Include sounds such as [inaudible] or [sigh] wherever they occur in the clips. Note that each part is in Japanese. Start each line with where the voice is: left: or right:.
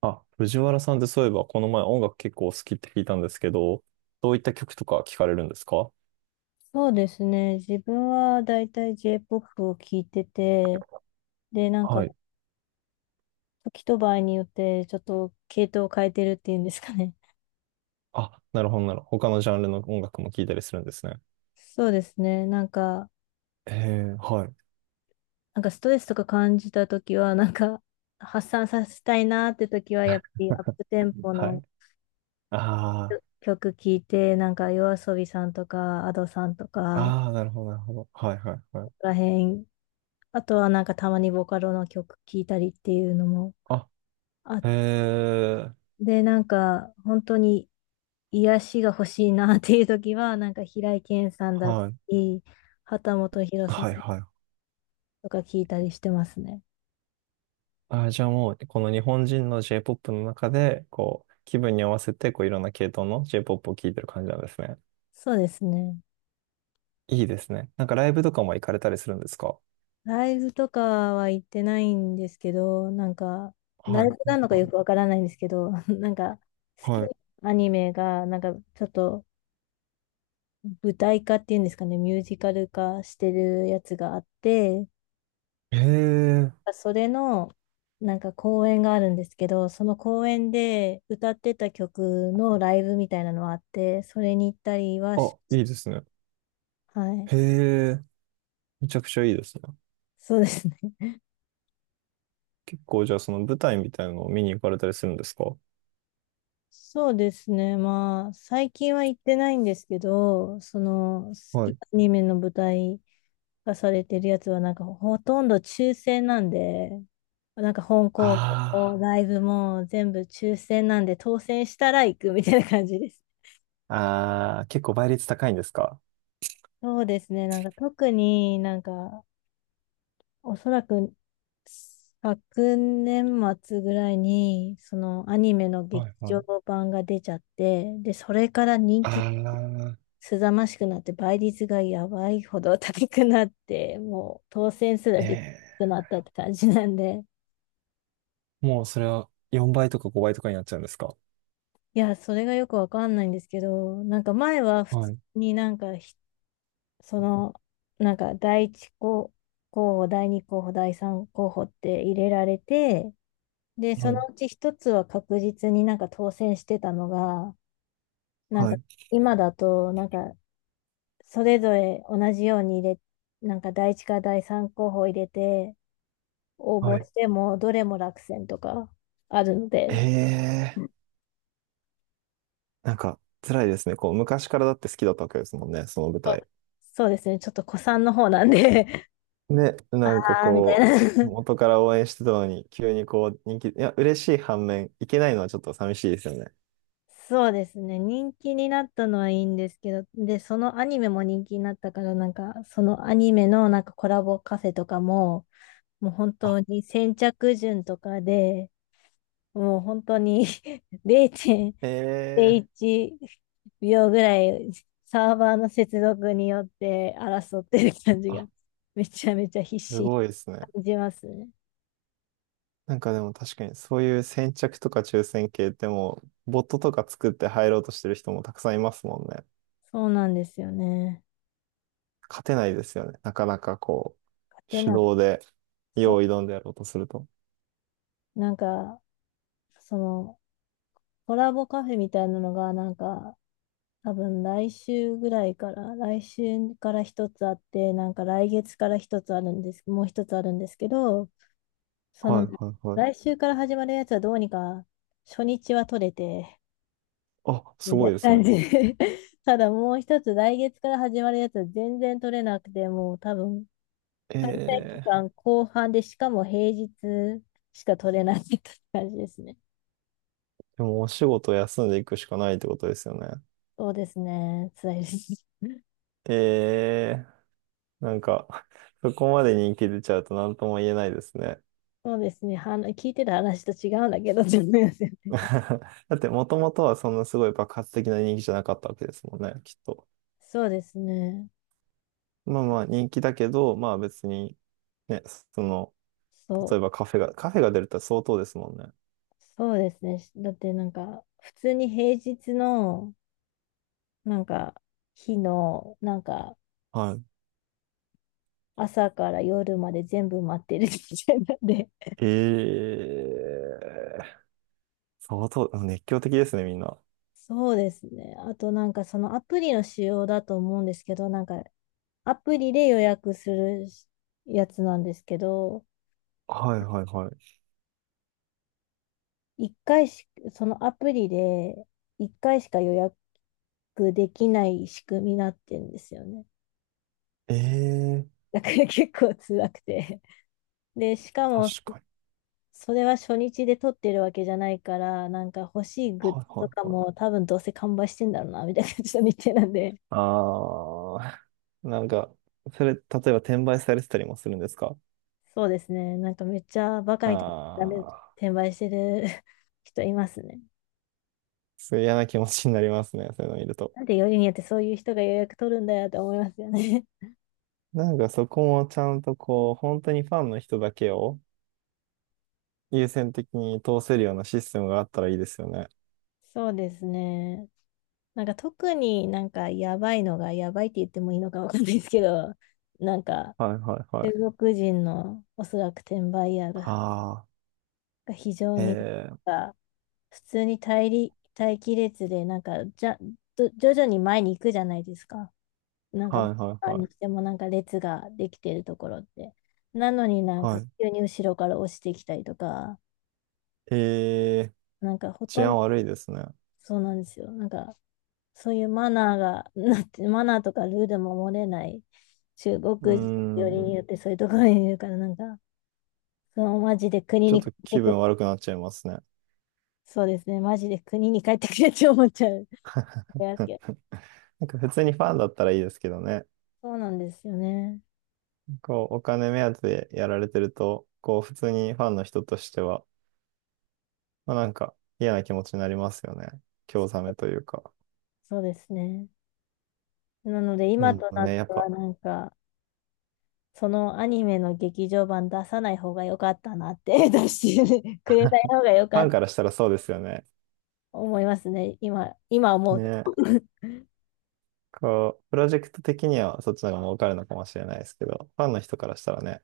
right: あ、藤原さんってそういえばこの前音楽結構お好きって聞いたんですけど、どういった曲とか聞かれるんですか？
left: そうですね。自分はだいたい J-POP を聴いてて、で、なんか、
right: はい。
left: 時と場合によって、ちょっと系統を変えてるっていうんですかね。
right: あ、なるほどなるほど。他のジャンルの音楽も聞いたりするんですね。
left: [laughs] そうですね。なんか、
right: ええ、はい。
left: なんかストレスとか感じた時は、なんか、発散させたいなって時は、やっぱりアップテンポ
right: は
left: の
right: い。あ
left: 曲聴いて、なんか、YOASOBI さんとか、a d さんとか、
right: あ、ああ、なるほどなるほど。はいはいは
left: こ
right: い。
left: こら辺、あとはなんか、たまにボカロの曲聴いたりっていうのも
right: あ、
left: あって、
right: ええ、
left: で、なんか、本当に、癒しが欲しいなっていう時は、なんか平井堅さんだった
right: はい。
left: り、秦基博さん
right: はいはい。
left: とか聞いたりしてますね。
right: あ、じゃあもう、この日本人の J-POP の中で、こう、気分に合わせて、こう、いろんな系統の J-POP を聴いてる感じなんですね。
left: そうですね。
right: いいですね。なんかライブとかも行かれたりするんですか？
left: ライブとかは行ってないんですけど、なんか、ラ
right: は
left: イ
right: い。
left: ブなのか
right: は
left: よ
right: い。
left: くわからないんですけど、[laughs] なんか、好き
right: はい。
left: なアニメが、なんかちょっと舞台化っていうんですかね、ミュージカル化してるやつがあって、
right: へえ、
left: それの、なんか公演があるんですけど、その公演で歌ってた曲のライブみたいなのはあって、それに行ったりはし
right: あ、
left: まし
right: いいですね。
left: た、はい。
right: へえ、めちゃくちゃいいですね。
left: そうですね。[laughs]
right: 結構じゃあその舞台みたいなのを見に行かれたりするんですか？
left: そうですね。まあ、最近は行ってないんですけど、その、好き
right: は
left: な
right: い。
left: アニメの舞台化されてるやつは、なんかほとんど抽選なんで、なんか本校
right: あ
left: もライブも全部抽選なんで、当選したら行くみたいな感じです。
right: あ、ああ、結構倍率高いんですか？
left: そうですね。なんか特になんかおそらく昨年末ぐらいに、そのアニメの劇
right: はいは
left: 場
right: い。
left: 版が出ちゃって、で、それから人気
right: ああ、
left: すざましくなって、倍率がやばいほど高くなって、もう当選す
right: え
left: らできなく
right: え、
left: なったって感じなんで、
right: もうそれは4倍とか5倍とかになっちゃうんですか？
left: いや、それがよくわかんないんですけど、なんか前は普
right: は
left: 通
right: い、
left: になんかその、なんか第一候補、第二候補、第三候補って入れられて、で、
right: は
left: その
right: い、
left: うち一つは確実になんか当選してたのが、なん
right: は
left: か
right: い、
left: 今だと、なんかそれぞれ同じように入れ、なんか第一か第三候補入れて応
right: は
left: 募
right: い。
left: しても、どれも落選とかあるの
right: え
left: で、
right: え、なんか辛いですね。こう昔からだって好きだったわけですもんね、その舞
left: そう
right: 台。
left: そうですね、ちょっと古参の方なんで
right: ね、
left: [laughs] あ
right: なんか
left: あ、みたい
right: こう、
left: な
right: 元から応援してたのに、急にこう、人気、いや、嬉しい反面、いけないのはちょっと寂しいですよね。
left: [laughs] そうですね、人気になったのはいいんですけど、で、そのアニメも人気になったから、なんかそのアニメのなんかコラボカフェとかも、もう本
right: あ、
left: 当に先着順とかで、もう本当に [laughs]
right: ええ。
left: 0.01秒ぐらいサーバーの接続によって争ってる感じが
right: あ、
left: めちゃめちゃ必
right: す
left: 死に
right: ごいですね。
left: 感じますね。
right: なんかでも確かに、そういう先着とか抽選系ってもう、ボットとか作って入ろうとしてる人もたくさんいますもんね。
left: そうなんですよね。
right: 勝てないですよね。なかなかこう、
left: で、
right: 手
left: なんか、
right: 動で、
left: そ
right: よう挑んでやろうとすると。
left: う、なんか、その、コラボカフェみたいなのが、なんか、多分来週ぐらいから、来週から一つあって、なんか来月から一つあるんです、もう一つあるんですけど、そ
right: は
left: の、
right: いはいはい。
left: 来週から始まるやつはどうにか、初日は取れて、
right: あ、す
left: みた
right: ご
left: い
right: い
left: な
right: ですね。
left: 感じで [laughs] ただもう一つ、来月から始まるやつは全然取れなくて、もう多分、開催期
right: ええ。
left: 間後半で、しかも平日しか取れないって感じですね。
right: でもお仕事休んでいくしかないってことですよね。
left: そうですね。辛いです。
right: ええ。なんか、[laughs] そこまで人気出ちゃうと何とも言えないですね。
left: そうですね。は聞いてた話と違うんだけど、ちょっとすみません
right: [laughs] だって、もともとはそんなすごい爆発的な人気じゃなかったわけですもんね、きっと。
left: そうですね。
right: まあまあ、人気だけど、まあ別に、ね、その、
left: そ
right: 例
left: う。
right: えばカフェが出るって相当ですもんね。
left: そうですね。だってなんか、普通に平日の、なんか、日の、なんか、
right: はい。
left: 朝から夜まで全部待ってるみたいなんで。
right: ええ。相当、熱狂的ですね、みんな。
left: [laughs] そうですね。あとなんかそのアプリの仕様だと思うんですけど、なんかアプリで予約するやつなんですけど、
right: はいはいはい。
left: 一回し、そのアプリで一回しか予約できない仕組みになってんですよね。
right: ええ。
left: [laughs] だから結構辛くて。で、しか
right: 確
left: も
right: かに。
left: それは初日で撮ってるわけじゃないから、なんか欲しいグッズ
right: はいは
left: と
right: い
left: か
right: はい。
left: も多分どうせ完売してんだろうな、みたいな感じの日程なんで。
right: ああ、[laughs] なんか、それ、例えば転売されてたりもするんですか？
left: そうですね。なんかめっちゃバカ
right: あ
left: みたいなダメ
right: あ、
left: 転売してる [laughs] 人いますね。
right: すごい嫌な気持ちになりますね、[laughs] そういうの見ると。
left: なんでよりによってそういう人が予約取るんだよって思いますよね。
right: なんかそこもちゃんとこう、本当にファンの人だけを優先的に通せるようなシステムがあったらいいですよね。
left: [laughs] そうですね。なんか特になんかやばいのがやばいって言ってもいいのかわかんないですけど、なんか
right: はいはいは
left: 中
right: い。
left: 国人のおそらく転売ヤーが
right: ああ、
left: が非常
right: え
left: に
right: え、
left: なんか普通に待機列でなんかじゃ、ど徐々に前に行くじゃないですか。なんか、
right: はいはい
left: 何
right: は
left: にし
right: い。
left: てもなんか列ができてるところって。なのになんか
right: はい。
left: 急に後ろから押してきたりとか、
right: ええ、
left: なんかほ
right: 治
left: とん
right: 安
left: ど
right: 悪いですね。
left: そうなんですよ。なんかそういうマナーが、なって、マナーとかルールも守れない中
right: うー
left: 国人よりに
right: ん、
left: よってそういうところにいるから、なんか、そのマジで国
right: ちょっ
left: に帰
right: と
left: って
right: 気
left: くれ、
right: 分悪くなっちゃいますね。
left: そうですね、マジで国に帰ってくれって思っちゃう。いや
right: うん。なんか普通にファンだったらいいですけどね。
left: そうなんですよね。
right: こう、お金目当てでやられてると、こう、普通にファンの人としては、まあ、なんか嫌な気持ちになりますよね。興ざめというか。
left: そうですね。なので
right: う
left: 今と
right: ん。
left: なっ
right: ね、
left: て
right: やっ
left: は
right: ぱ、
left: な
right: [laughs]
left: んか、そのアニメの劇場版出さない方が良かったなって、[laughs] 出してくれない方が良
right: フ
left: かっ
right: ァ
left: た、
right: ン
left: と
right: からしたらそうですよね。
left: 思いますね。今、今思うと。
right: ね、
left: [laughs]
right: こう、プロジェクト的にはそっちの方が儲かるのかもしれないですけど、ファンの人からしたらね、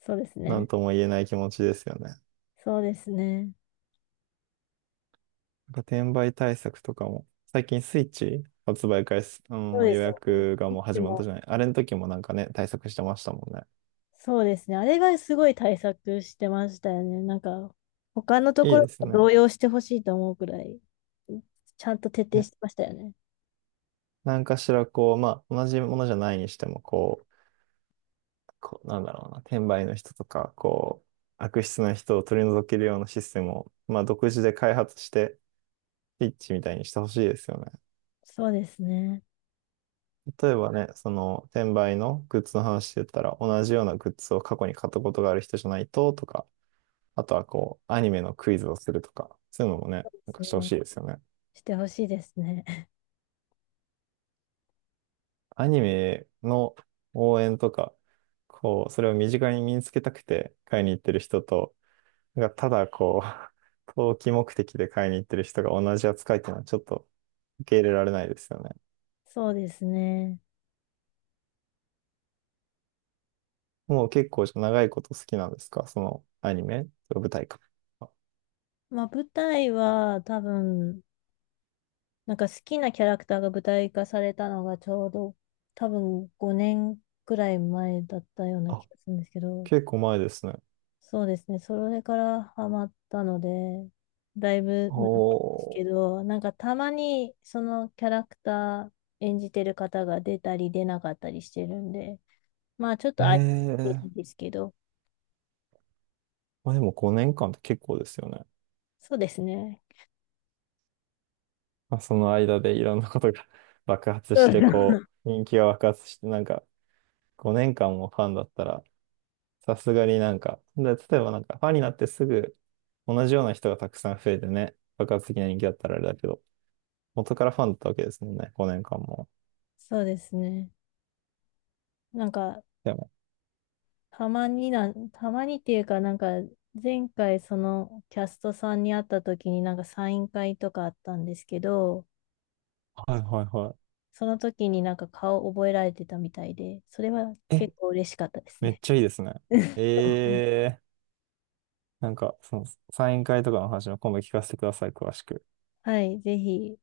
left: そうです
right: なん
left: ね。
right: とも言えない気持ちですよね。なんか
left: そうですね。
right: 転売対策とかも、最近スイッチ発売開始、あ
left: そう
right: の
left: で
right: 予
left: すよね。
right: 約がもう
left: で
right: 始まった
left: も、
right: じゃない。あれの時もなんかね、対策してましたもんね。
left: そうですね。あれがすごい対策してましたよね。なんか、他のと
right: い
left: こ
right: い
left: ろ
right: です
left: と
right: ね。
left: 動揺してほしいと思うくらい、ちゃんと徹底
right: ね、
left: してましたよね。
right: なんかしらこう、まあ、同じものじゃないにしても、こう、こう、なんだろうな、転売の人とか、こう、悪質な人を取り除けるようなシステムを、まあ、独自で開発して、ピッチみたいにしてほしいですよね。
left: そうですね。
right: 例えばね、その、転売のグッズの話で言ったら、同じようなグッズを過去に買ったことがある人じゃないと、とか、あとはこう、アニメのクイズをするとか、そういうのもね、なんかしてほし
left: ね
right: いですよね。
left: してほしいですね。[laughs]
right: アニメの応援とか、こう、それを身近に身につけたくて買いに行ってる人と、なんかただこう、[laughs] 投機目的で買いに行ってる人が同じ扱いっていうのはちょっと受け入れられないですよね。
left: そうですね。
right: もう結構長いこと好きなんですか、そのアニメと舞台か。あ、
left: まあ、舞台は多分、なんか好きなキャラクターが舞台化されたのがちょうど多分5年くらい前だったような
right: あ。
left: 気がするんですけど、
right: 結構前ですね。
left: そうですね、それからハマったので、だいぶ
right: お
left: なんですけ
right: ー。
left: ど、なんかたまにそのキャラクター演じてる方が出たり出なかったりしてるんで、まあちょっと
right: え
left: 空いて
right: え。
left: るんですけど、
right: まあでも5年間って結構ですよね。
left: そうですね。
right: まあ、その間でいろんなことが [laughs] 爆発
left: う
right: して、こ
left: ん [laughs]
right: う、人気が爆発して、なんか5年間もファンだったら、さすがになんか、で、例えばなんかファンになってすぐ同じような人がたくさん増えてね、爆発的な人気だったらあれだけど、元からファンだったわけですもんね、5年間も。
left: そうですね。なんか
right: でも、
left: たまにっていうか、なんか、前回そのキャストさんに会った時になんかサイン会とかあったんですけど、
right: はいはいは
left: その時になんか顔覚えられてたみたいで、それは
right: い。え、
left: 結構嬉しかったです
right: めっ
left: ね。
right: ちゃいいですね。
left: [laughs]
right: えー、なんかそのサイン会とかの話の今度聞かせてください、詳しく。
left: はい、ぜひ。